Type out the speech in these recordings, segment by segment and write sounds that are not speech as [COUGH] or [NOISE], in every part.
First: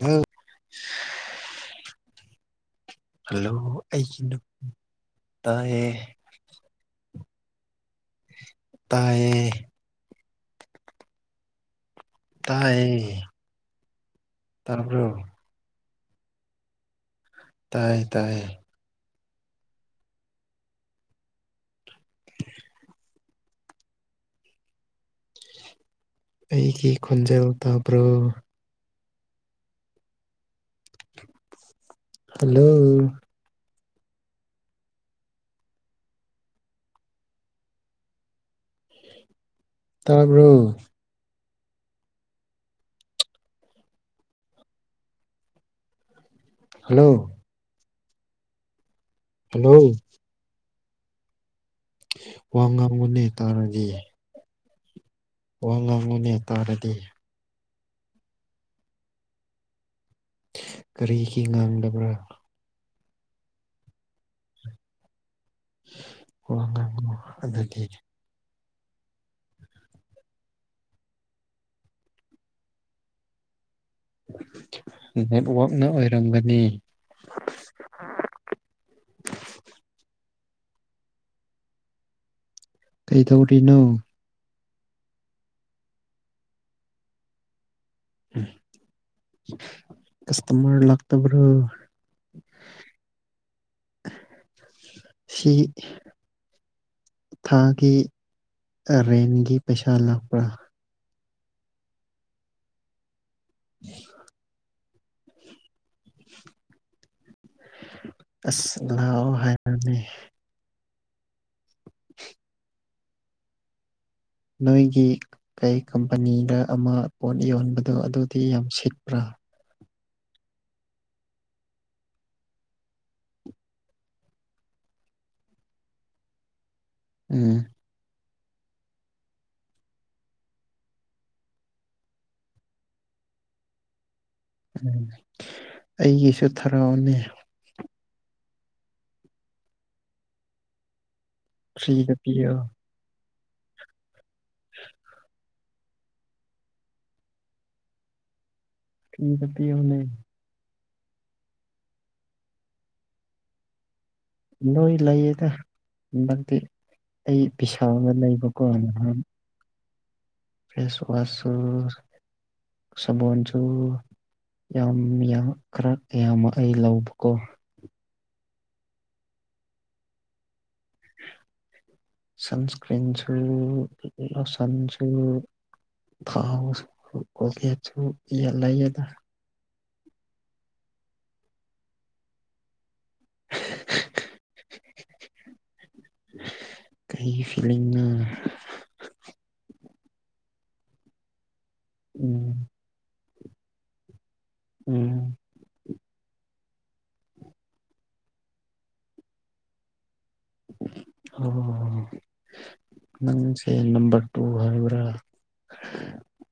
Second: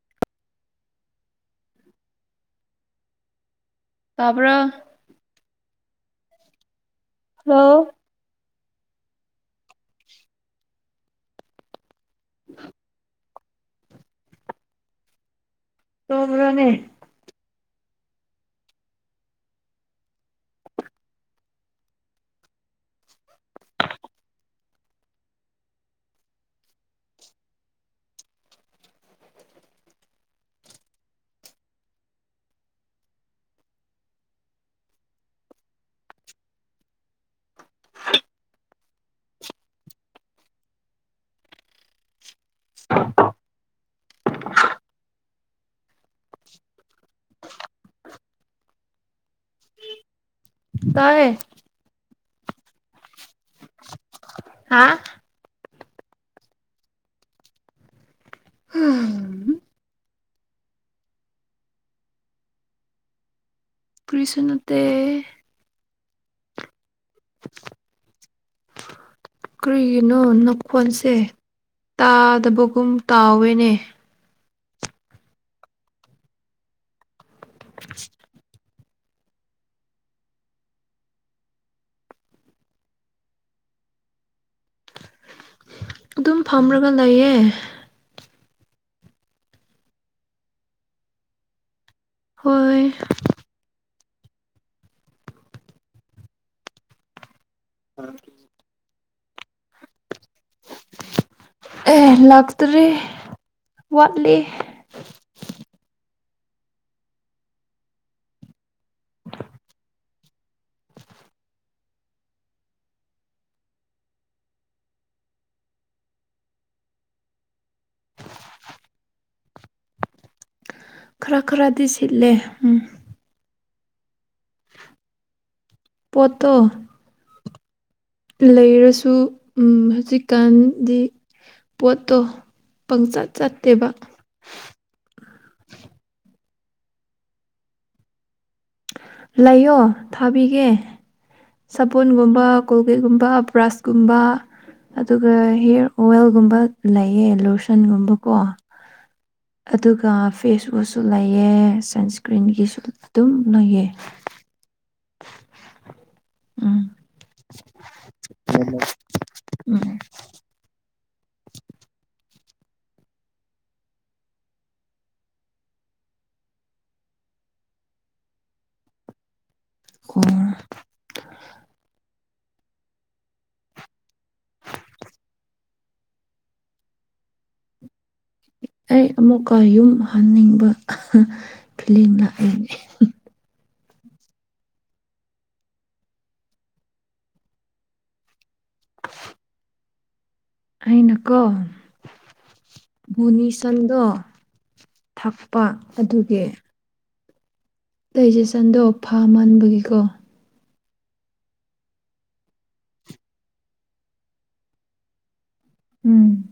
ꯑ ꯍꯜꯂꯣ ꯑꯩꯒꯤꯅ ꯇꯥꯕ꯭ꯔ ꯇꯌꯦ ꯍꯜꯂꯣ ꯇꯌꯦ ꯇꯥꯏꯌꯦ ꯇꯔ ꯄ꯭ꯔ ꯇꯣꯔꯅꯦ ꯇꯥꯏꯌꯦ ꯇꯥꯏꯌꯦ ꯎ ꯑꯩꯒꯤ ꯈꯣꯟꯖꯦꯜ ꯇꯥꯕ꯭ꯔꯣ ꯍꯜꯂꯣ ꯇꯥꯕ꯭ꯔꯣ ꯍꯜꯂꯣ ꯍꯜꯂꯣ ꯇꯥꯏꯦ ꯋꯥ ꯉꯥꯡꯒꯨꯅꯦ ꯇꯥꯔꯗꯤ ꯍꯥ ꯋꯥ ꯉꯥꯡꯉꯨꯅꯦ ꯍꯥꯏꯇꯥꯥꯔꯗꯤ ꯍ ꯀꯔꯤꯒꯤ ꯉꯥꯡꯂꯕ꯭ꯔꯥ ꯀ꯭ꯔꯤꯁꯨꯅꯠꯇ ꯍ ꯍ ꯑꯣ ꯑꯗꯨꯗꯒꯤ ꯀꯔꯤꯒꯤꯅꯣ ꯅꯈꯣꯟꯁꯦ ꯇꯥꯗꯕꯒꯨꯝ ꯇꯥꯎꯋꯦꯅꯦ ꯅꯦꯠꯋꯥꯛꯅ ꯑꯣꯏꯔꯝꯒꯅꯤ [INAUDIBLE] [INAUDIBLE] ꯀꯩ ꯊꯧ ꯇꯅꯣ ꯑꯗꯨꯝ ꯐꯝꯔꯒ ꯂꯩꯌꯦ ꯀꯁꯇꯃꯔ ꯂꯥꯛꯇꯕ꯭ꯔꯣ ꯍꯣ ꯏ ꯁꯤ ꯊꯥꯡ ꯒꯤ ꯇ꯭ꯔꯦꯟꯒꯤ ꯄꯩꯁꯥꯜꯂꯄ꯭ꯔꯥ ꯑꯦ ꯂꯥꯛꯇꯔꯤ ꯋꯥꯠꯂꯤ [INAUDIBLE] [INAUDIBLE] ꯑꯁ ꯂꯥꯎ ꯍꯥꯏ ꯅꯦꯃꯤ [INAUDIBLE] ꯅꯣꯏꯒꯤ ꯀꯩ ꯀꯝꯄꯅꯤꯗ ꯑꯃ ꯄꯣꯠ ꯌꯣꯟꯕꯗꯣ ꯑꯗꯨꯗꯤ ꯌꯥꯝ ꯁꯤꯠꯄ꯭ꯔꯥ ꯈꯔ ꯈꯔꯗꯤ ꯁꯤꯠꯂꯦ ꯎꯝ ꯄꯣꯠꯇꯣ ꯎꯝ ꯂꯩꯔꯁꯨ ꯎꯝ ꯍꯧꯖꯤꯛꯀꯥꯟꯗꯤ ꯄꯣꯠꯇꯣ ꯄꯪꯆꯠ ꯆꯠꯇꯦꯕ ꯑꯩꯒꯤꯁꯨ ꯊꯔꯛꯑꯣꯅꯦ ꯂꯩꯌꯣ ꯊꯥꯕꯤꯒꯦ ꯐ꯭ꯔꯤꯗ ꯁꯕꯨꯟꯒꯨꯝꯕ ꯄꯤꯌꯣ ꯀꯣꯜꯒꯦꯠꯒꯨꯝꯕ ꯕ꯭ꯔꯁ ꯀꯨꯝꯕ ꯑꯗꯨꯒ ꯍꯤꯌꯥꯔ ꯋꯦꯜꯒꯨꯝꯕ ꯂꯩꯌꯦ ꯂꯣꯁꯟꯒꯨꯝꯕꯀꯣ ꯐ꯭ꯔꯤꯗ ꯄꯤꯌꯣꯅꯦ ꯑꯗꯨꯒ ꯐꯦꯁꯋꯁ ꯂꯩꯌꯦ ꯁꯟꯁꯀ꯭ꯔꯤꯟꯒꯤꯁꯨ ꯑꯗꯨꯝ ꯅꯣꯏꯌꯦ ꯂꯣꯏ ꯂꯩꯌꯦꯗ ꯍꯟꯗꯛꯇꯤ ꯎꯝ ꯑꯩ ꯄꯤꯁꯥꯒ ꯂꯩꯕꯀꯣ ꯅꯍꯥꯟ ꯎꯝ ꯐꯦꯁ ꯋꯁꯁꯨ ꯁꯕꯣꯟꯁꯨ ꯌꯥꯝ ꯌꯥꯝ ꯈꯔ ꯌꯥꯝꯃ ꯑꯩ ꯂꯧꯕꯀꯣ ꯀꯣꯔ ꯁꯟꯁꯀ꯭ꯔꯤꯟꯁꯨ ꯂꯣꯁꯟꯁꯨ ꯊꯥꯎ ꯀꯣꯜꯒꯦꯠꯁꯨ ꯂꯩꯌꯦꯗ ꯑꯩ ꯑꯃꯨꯛ ꯀ ꯌꯨꯝ ꯍꯟꯅꯤꯡꯕ [INAUDIBLE] ꯐ꯭ꯤꯂꯤꯡ ꯂꯥꯛꯑꯦꯅꯦ [INAUDIBLE] ꯀꯩ [UNINTELLIGIBLE] ꯐꯤꯂꯤꯡ ꯅꯣ ꯑꯩꯅ ꯀꯣ ꯎꯝ ꯃꯨꯟꯅꯤꯁꯟꯗꯣ ꯎꯝ ꯊꯛꯄ ꯑꯗꯨꯒꯤ ꯗꯥꯏꯖꯦꯁꯟꯗꯣ ꯐꯃꯟꯕꯒꯤꯀꯣ [UNINTELLIGIBLE] ꯍꯣ ꯅꯪꯁꯦ ꯅꯝꯕꯔ ꯇꯨ ꯍꯥꯏꯌꯨꯔꯥ ꯎꯝ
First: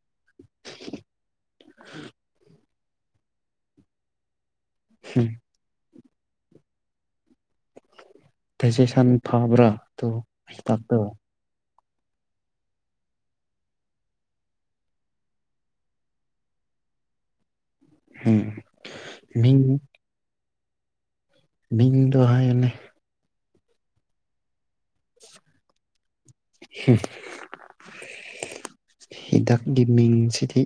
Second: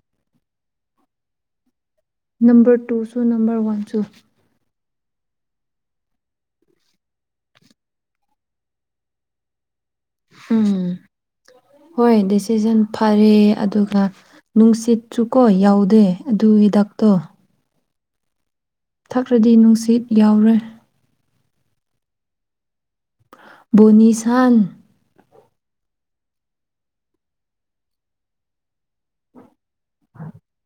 [INAUDIBLE] ꯎꯝꯕꯔ ꯇꯨꯁꯨ ꯅꯝꯕꯔ ꯋꯟꯁꯨ [UNINTELLIGIBLE] ꯐꯦꯁꯦꯁꯟ ꯐꯕ꯭ꯔꯥ ꯇꯣ ꯇꯥꯛ ꯎꯝ ꯇꯣ ꯍꯣꯏ ꯗꯤꯁꯤꯖꯟ ꯐꯔꯦ ꯑꯗꯨꯒ ꯅꯨꯡꯁꯤꯠꯁꯨꯀꯣ ꯌꯥꯎꯗꯦ ꯑꯗꯨ ꯍꯤꯗꯛꯇꯣ ꯎꯝ ꯊꯛꯈ꯭ꯔꯗꯤ ꯃꯤꯡ ꯅꯨꯡꯁꯤꯠ ꯌꯥꯎ ꯔꯦ ꯃꯤꯡꯗꯣ ꯍꯥꯏꯌꯣꯅꯦ ꯕꯨꯅꯤꯁꯟ [INAUDIBLE] ꯍꯤꯗꯥꯛꯒꯤ ꯃꯤꯡꯁꯤꯗꯤ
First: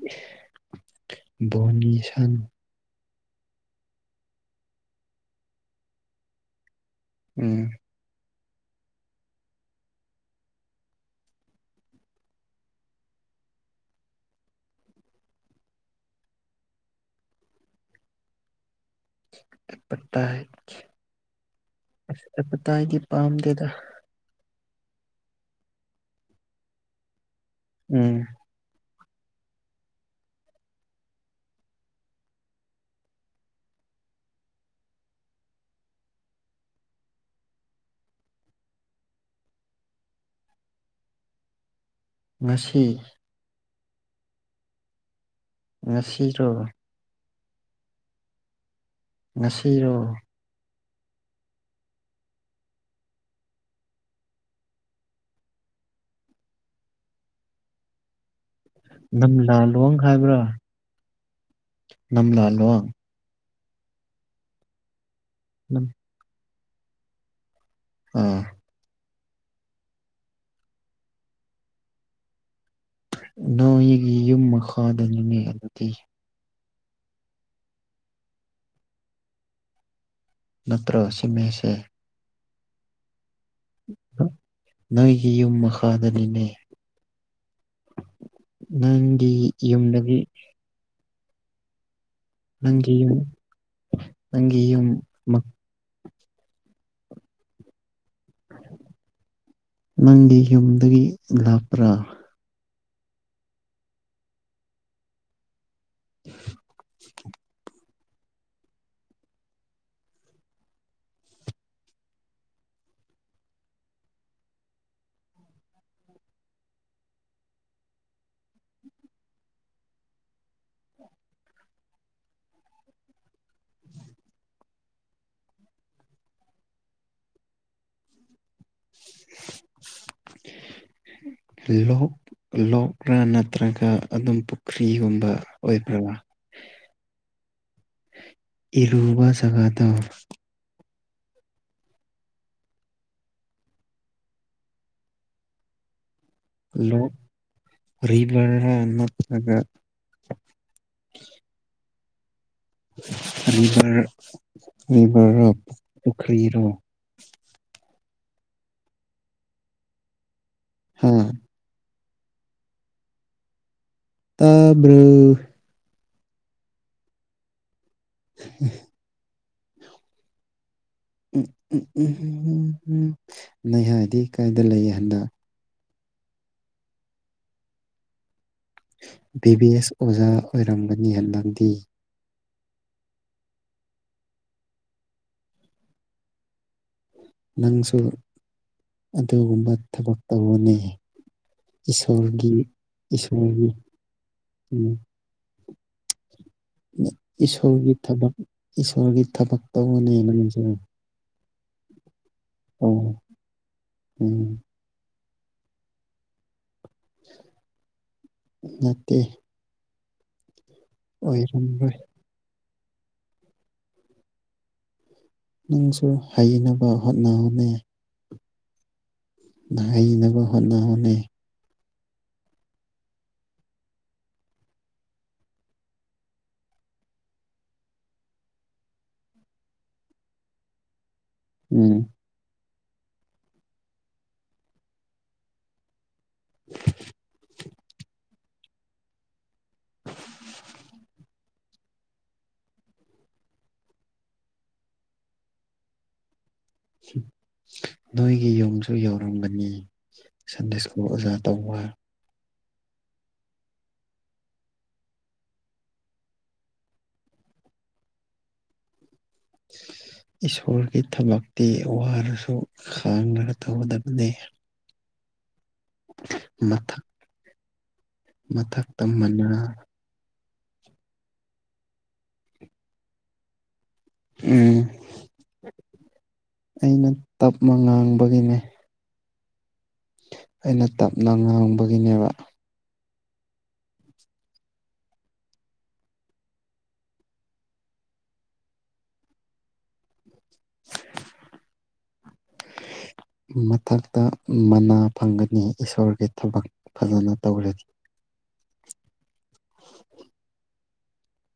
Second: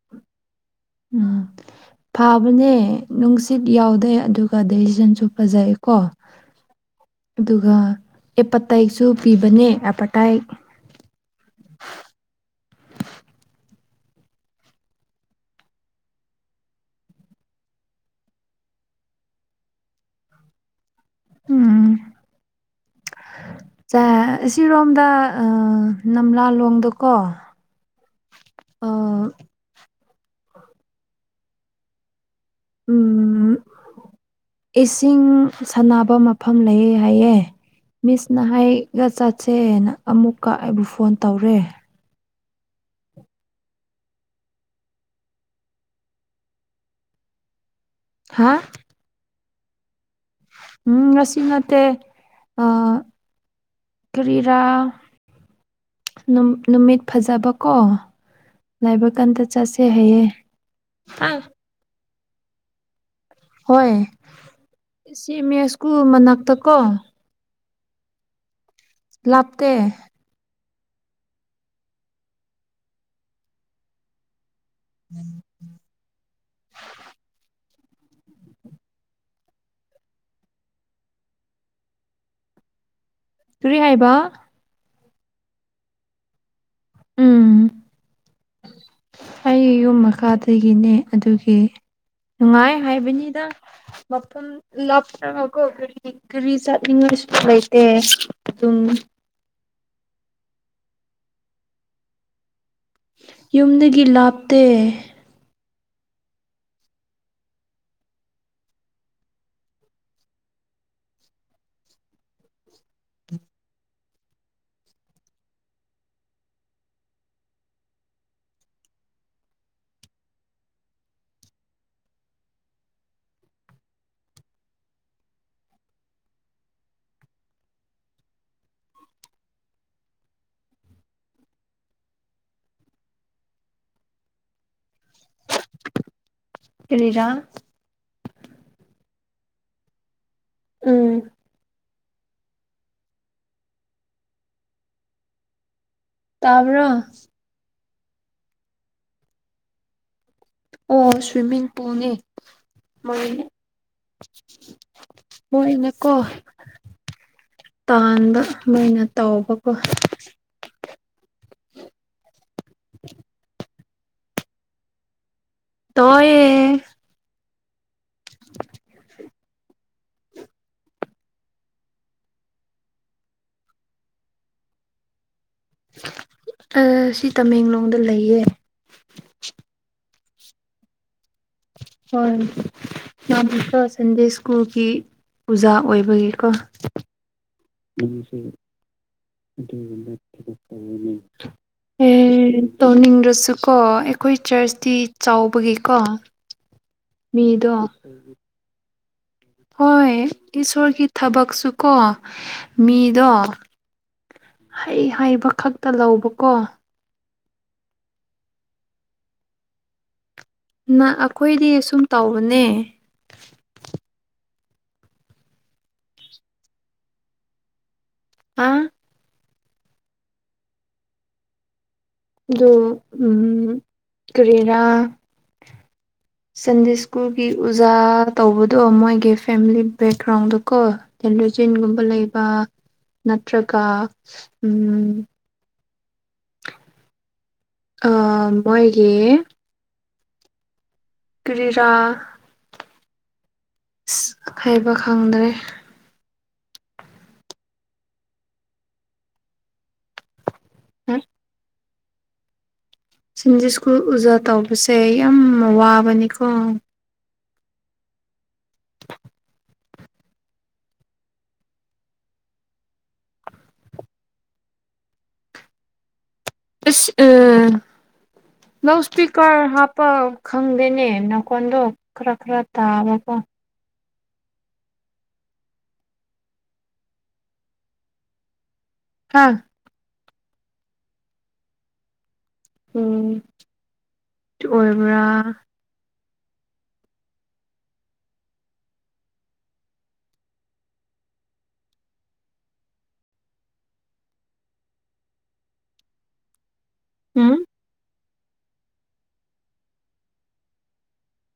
ꯎꯝ ꯕꯣꯅꯤꯁꯟ ꯐꯕꯅꯦ ꯅꯨꯡꯁꯤꯠ ꯌꯥꯎꯗꯦ ꯑꯗꯨꯒ ꯗꯦꯁꯤꯖꯟꯁꯨ ꯐꯖꯩꯀꯣ ꯎꯝ ꯑꯗꯨꯒ ꯑꯦꯄꯥꯇꯥꯏꯁꯨ ꯄꯤꯕꯅꯦ ꯑꯦꯄꯇꯥꯏ ꯑꯦꯄꯠꯇꯥꯏꯠ ꯍꯥꯏ [UNINTELLIGIBLE] ꯀꯥꯏꯒꯤ ꯄꯥꯝꯗꯦ ꯆ ꯁꯤꯔꯣꯝꯗ ꯅꯝꯂꯥꯂꯣꯡꯗꯀꯣ ꯎꯝ ꯑ ꯎꯝ ꯏꯁꯤꯡ ꯁꯥꯟꯅꯕ ꯃꯐꯝ ꯂꯩ ꯍꯥꯏꯌꯦ ꯃꯤꯁꯅ ꯍꯥꯏꯒ ꯆꯠꯁꯦꯅ ꯑꯃꯨꯛꯀ ꯑꯩꯕꯨ ꯐꯣꯟ ꯇꯧꯔꯦ ꯉꯁꯤ ꯉꯁꯤꯔꯣ ꯍꯥ ꯉꯁꯤꯔꯣ ꯎꯝ ꯉꯁꯤ ꯅꯠꯇꯦ ꯑ ꯀꯔꯤꯔꯥ ꯅꯨꯃꯤꯠ ꯐꯖꯕꯀꯣ ꯂꯩꯕ ꯀꯥꯟꯗ ꯆꯠꯁꯦ ꯅꯝꯂꯥꯂꯣꯡ ꯍꯥꯏꯌꯦ ꯍꯥꯏꯕ꯭ꯔꯥ ꯅꯝꯂꯥꯂꯣꯡ ꯍꯣꯏ ꯁꯤ ꯃ ꯅꯝ ꯁꯀꯨꯜ ꯃꯅꯥꯛꯇꯛ ꯀꯣ ꯑꯥ ꯂꯥꯞꯇꯦ ꯅꯣꯏꯒꯤ ꯌꯨꯝ ꯐꯗꯅꯤꯡꯉ ꯑꯗꯨꯗꯤ ꯅꯠꯇ꯭ꯔꯣ ꯁꯤꯃꯦꯁꯦ ꯀꯔꯤ ꯍꯥꯏꯕ ꯅꯪꯒꯤ ꯌꯨꯝ ꯃꯈꯥꯗꯅꯤꯅꯦ ꯎꯝ ꯅꯪꯒꯤ ꯑꯩ ꯌꯨꯝ ꯌꯨꯝꯗꯒꯤ ꯃꯈꯥꯗꯒꯤꯅꯦ ꯑꯗꯨꯒꯤ ꯅꯨꯡꯉꯥꯏ ꯅꯪꯒꯤ ꯌꯨꯝ ꯍꯥꯏꯕꯅꯤꯗ ꯃꯐꯝ ꯅꯪꯒꯤ ꯌꯨꯝ ꯂꯥꯞꯀꯣ ꯀ ꯀꯔꯤ ꯆꯠꯅꯤꯡꯉꯥꯏꯁꯨ ꯂꯩꯇꯦ ꯑꯗꯨꯝ ꯅꯪꯒꯤ ꯌꯨꯝꯗꯒꯤ ꯂꯥꯞꯄ꯭ꯔꯥ ꯌꯨꯝꯗꯒꯤ ꯂꯥꯞꯇꯦ [UNINTELLIGIBLE] ꯂꯣꯛ ꯂꯣꯛꯇ ꯅꯠꯇ꯭ꯔꯒ ꯑꯗꯨꯝ ꯄꯨꯈ꯭ꯔꯤ ꯈꯔ꯭ꯤꯒꯨꯝꯕ ꯑꯣꯏꯕ꯭ꯔ ꯀꯔꯤꯔꯥ ꯏꯔꯨꯕ ꯆꯒꯥꯗꯣ ꯎꯝ ꯇꯥꯕ꯭ꯔ ꯔꯤꯕꯔ ꯔꯥ ꯅꯠꯇꯔꯒꯥ ꯑꯣ ꯁ꯭ꯋꯤꯝꯃꯤꯡ ꯄꯨꯜꯅꯤ ꯃꯣꯏ ꯔꯤꯕꯔ ꯔꯤꯕꯔꯔꯣ ꯃꯣꯏꯅꯀꯣ ꯄꯨꯈ꯭ꯔꯤꯔꯣ ꯇꯥꯟꯕ ꯃꯣꯏꯅ ꯇꯥꯎꯕꯀꯣ ꯍꯝ ꯇꯥꯕ꯭ꯔꯣ ꯇꯑꯣꯌꯦ [INAUDIBLE] ꯎꯝ ꯎꯝ ꯎꯝ ꯎ ꯎ ꯎ ꯅꯩꯍꯥꯗꯤ ꯀꯥꯏꯗ ꯂꯩ ꯍꯟꯗꯛ ꯑ ꯁꯤ ꯇꯃꯦꯡꯂꯣꯡꯗ ꯂꯩꯌꯦ ꯕꯤ ꯕꯤ ꯑꯦꯁ ꯑꯣꯖꯥ ꯑꯣꯏꯔꯝꯕꯅꯤ ꯍꯟꯗꯛ ꯍꯣꯏ ꯌꯥꯝ ꯍꯀ ꯁꯟꯗꯦ ꯁ꯭ꯀꯨꯜꯒꯤ ꯄꯨꯖꯥ ꯑꯣꯏꯕꯒꯤꯀꯣ ꯅꯪꯁꯨ ꯎꯝꯁ ꯑꯗꯨꯒꯨꯝꯕ ꯊꯕꯛ ꯇꯧꯑꯣꯅꯦ [UNINTELLIGIBLE] ꯏꯁꯣꯔꯒꯤ ꯑꯦ ꯏꯁꯣꯔꯒꯤ ꯇꯧꯅꯤꯡꯗ꯭ꯔꯁꯨꯀꯣ ꯑꯩꯈꯣꯏ ꯆꯔꯆꯇꯤ ꯎꯝ ꯆꯥꯎꯕꯒꯤ ꯀꯣ ꯏꯁꯣꯔꯒꯤ ꯊꯕꯛ ꯏꯁꯣꯔꯒꯤ ꯊꯕꯛ ꯍꯣꯏ ꯇꯧꯕꯅꯦ ꯅꯪꯁꯨ ꯏꯁꯣꯔꯒꯤ ꯊꯕꯛꯁꯨꯀꯣ ꯑꯣ ꯃꯤꯗꯣ ꯎꯝ ꯍꯩ ꯍꯥꯏ ꯀ ꯈꯛꯇ ꯂꯧꯕꯀꯣ ꯅꯠꯇꯦ ꯅ ꯑꯈꯣꯏꯗꯤ ꯑꯣꯏꯔꯝꯔꯣꯏ ꯁꯨꯝ ꯇꯧꯕꯅꯦ ꯅꯪꯁꯨ ꯍꯩꯅꯕ ꯍꯣꯠꯅꯍꯧꯅꯦ ꯑꯥ ꯍꯩꯅꯕ ꯍꯣꯠꯅꯧꯍꯧꯅꯦ ꯑꯗꯨ ꯎꯝ ꯀꯔꯤꯔꯥ ꯁꯟꯗꯦ ꯁ꯭ꯀꯨꯜꯒꯤ ꯎꯖꯥ ꯇꯧꯕꯗꯣ ꯃꯣꯏꯒꯤ ꯐꯦꯃꯤꯂꯤ ꯕꯦꯛꯒ꯭ꯔꯥꯎꯟꯗꯣꯀꯣ ꯇꯦꯂꯨꯖꯤꯟ ꯒꯨꯝꯕ ꯎꯝ ꯂꯩꯕ ꯅꯠꯇ꯭ꯔꯒ ꯎꯝ [INAUDIBLE] ꯑ ꯃꯣꯏꯒꯤ ꯀꯔꯤꯔꯥ ꯏꯁ ꯍꯥꯏꯕ ꯈꯪꯗ꯭ꯔꯦ ꯅꯣꯏꯒꯤ ꯌꯨꯝꯁꯨ ꯌꯧꯔꯝꯒꯅꯤ ꯁꯟꯗꯦꯁꯀ ꯑꯣꯖꯥ ꯇꯧꯋꯥ ꯁꯤꯟꯖꯨ ꯁ꯭ꯀꯨꯜ ꯎꯖꯥ ꯇꯧꯕꯁꯦ ꯌꯥꯝ ꯋꯥꯕꯅꯤꯀꯣ ꯏꯁꯣꯔꯒꯤ ꯊꯕꯛꯇꯤ ꯋꯥꯔꯁꯨ ꯈꯥꯡꯔꯒ ꯇꯧꯒꯗꯕꯅꯦ ꯑꯁ ꯎꯝ ꯂꯥꯎꯠ ꯃꯊꯛꯇ ꯃꯅꯥ ꯁꯄꯤꯀꯔ ꯍꯥꯄꯥꯎ ꯈꯪꯗꯦꯅꯦ ꯅꯈꯣꯟꯗꯣ ꯈꯔ ꯈꯔ ꯇꯥꯕꯀꯣ ꯎꯝ ꯑꯩꯅ ꯇꯞꯃ ꯉꯥꯡꯕꯒꯤꯅꯦ ꯍꯥ ꯑꯩꯅ ꯇꯞꯅ ꯉꯥꯡꯕꯒꯤꯅꯦꯕ ꯎꯝ ꯇꯨ ꯑꯣꯏꯕ꯭ꯔꯥ ꯃꯊꯛꯇ ꯃꯅꯥ ꯐꯪꯒꯅꯤ ꯏꯁꯣꯔꯒꯤ ꯊꯕꯛ ꯐꯖꯅ ꯎꯝ ꯇꯧꯔꯗꯤ [INAUDIBLE]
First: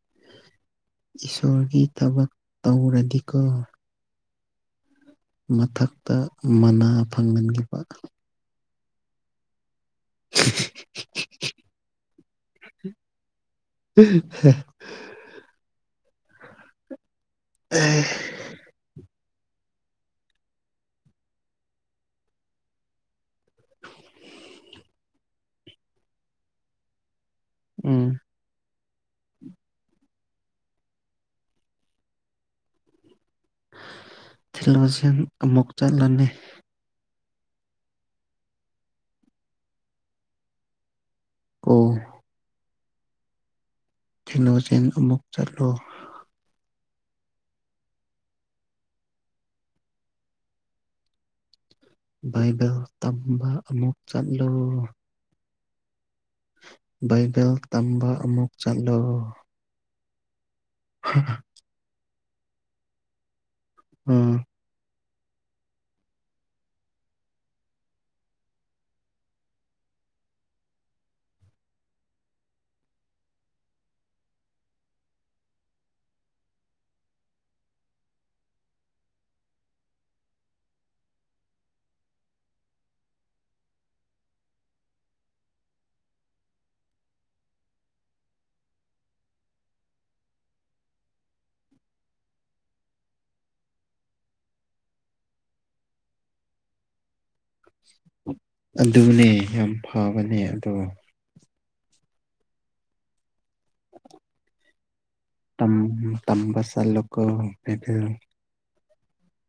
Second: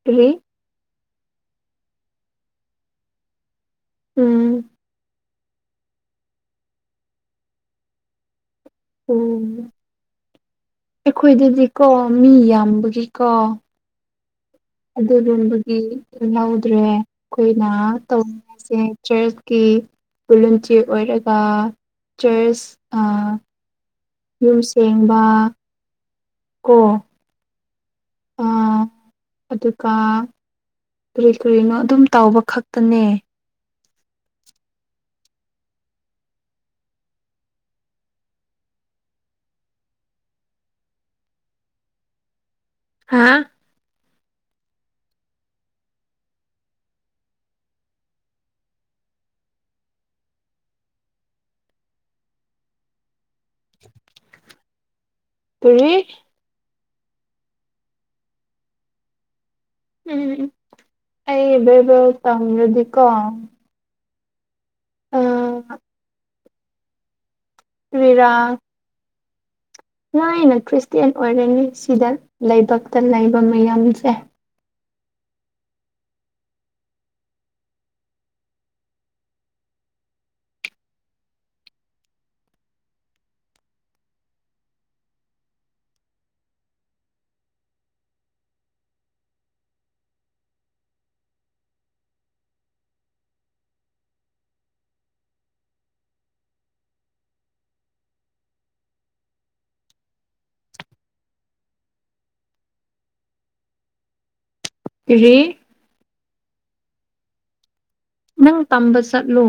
ꯀ꯭ꯔꯤ ꯏꯁꯣꯔꯒꯤ ꯊꯕꯛ ꯇꯧꯔꯗꯤꯀꯣ ꯎꯝ ꯃꯊꯛꯇ ꯃꯅꯥ ꯐꯪꯍꯟꯈꯤꯕ ꯎꯝ ꯑꯩꯈꯣꯏꯗꯗꯤ ꯀꯣ ꯃꯤ ꯌꯥꯝꯕꯒꯤ ꯀꯣ ꯍꯦ [UNINTELLIGIBLE] ꯑꯩꯈꯣꯏꯅ ꯇꯧꯔꯤꯁꯦ [INAUDIBLE] ꯀꯤ ꯄꯨꯂꯟꯆꯦ ꯑꯣꯏꯔꯒ ꯆꯔꯆ ꯑꯥ ꯌꯨꯝ ꯁꯦꯡꯕ ꯀꯣ ꯎꯝ ꯑꯗꯨꯒ ꯀ꯭ꯔꯤ ꯀ꯭ꯔꯤꯅꯣ ꯑꯗꯨꯝ ꯇꯧꯕ ꯈꯛꯇꯅꯦ ꯊꯤꯜꯂꯨꯁꯤꯟ ꯑꯃꯨꯛ ꯆꯠꯂꯅꯤ ꯀꯣ ꯍꯥꯥ ꯅꯣꯆꯦꯟ ꯑꯃꯨꯛ ꯆꯠꯂꯣ ꯕꯥꯏꯕꯦꯜ ꯇꯝꯕ ꯑꯃꯨꯛ ꯆꯠꯂꯨ ꯀꯔꯤ ꯕꯥꯏꯕꯦꯜ ꯇꯝꯕ ꯑꯃꯨꯛ ꯆꯠꯂꯣ ꯎꯝꯎꯝ ꯑꯩꯕꯩꯕꯜ [INAUDIBLE] ꯑꯝ ꯑ [UNINTELLIGIBLE] ꯅꯣꯏꯅꯥ ꯈ꯭ꯔꯤꯁꯇꯌꯥꯟ ꯑꯣꯏꯔꯅꯤ ꯁꯤꯗ ꯂꯩꯥꯏꯕꯛꯇ ꯂꯩꯕ ꯃꯌꯥꯝꯁꯦ꯫ ꯑꯗꯨꯅꯦ ꯌꯥꯝ ꯐꯕꯅꯦ ꯑꯗꯣ ꯀꯔꯤ ꯇꯝ ꯇꯝꯕꯆꯜꯂꯨꯀꯣ [UNINTELLIGIBLE] [INAUDIBLE] ꯅꯪ ꯇꯝꯕ ꯆꯠꯂꯨ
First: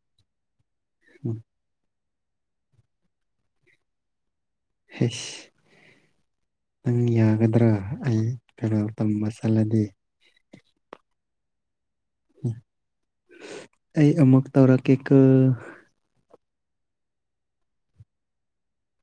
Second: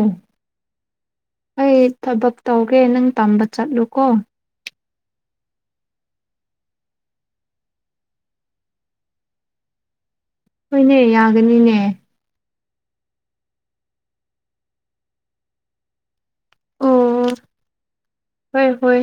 ꯑꯩ ꯊꯕꯛ ꯇꯧꯒꯦ ꯅꯪ ꯇꯝꯕ ꯆꯠꯂꯨꯀꯣ ꯍꯁ ꯅꯪ ꯌꯥꯒꯗ꯭ꯔꯥ ꯑꯩ ꯀꯩꯅꯣ ꯇꯝꯕ ꯆꯠꯂꯗꯤ ꯍꯣꯏꯅꯦ ꯌꯥꯒꯅꯤꯅꯦ ꯑꯩ ꯑꯃꯨꯛ ꯇꯧꯔꯛꯀꯦꯀ ꯑꯣ ꯍꯣꯏ ꯍꯣꯏ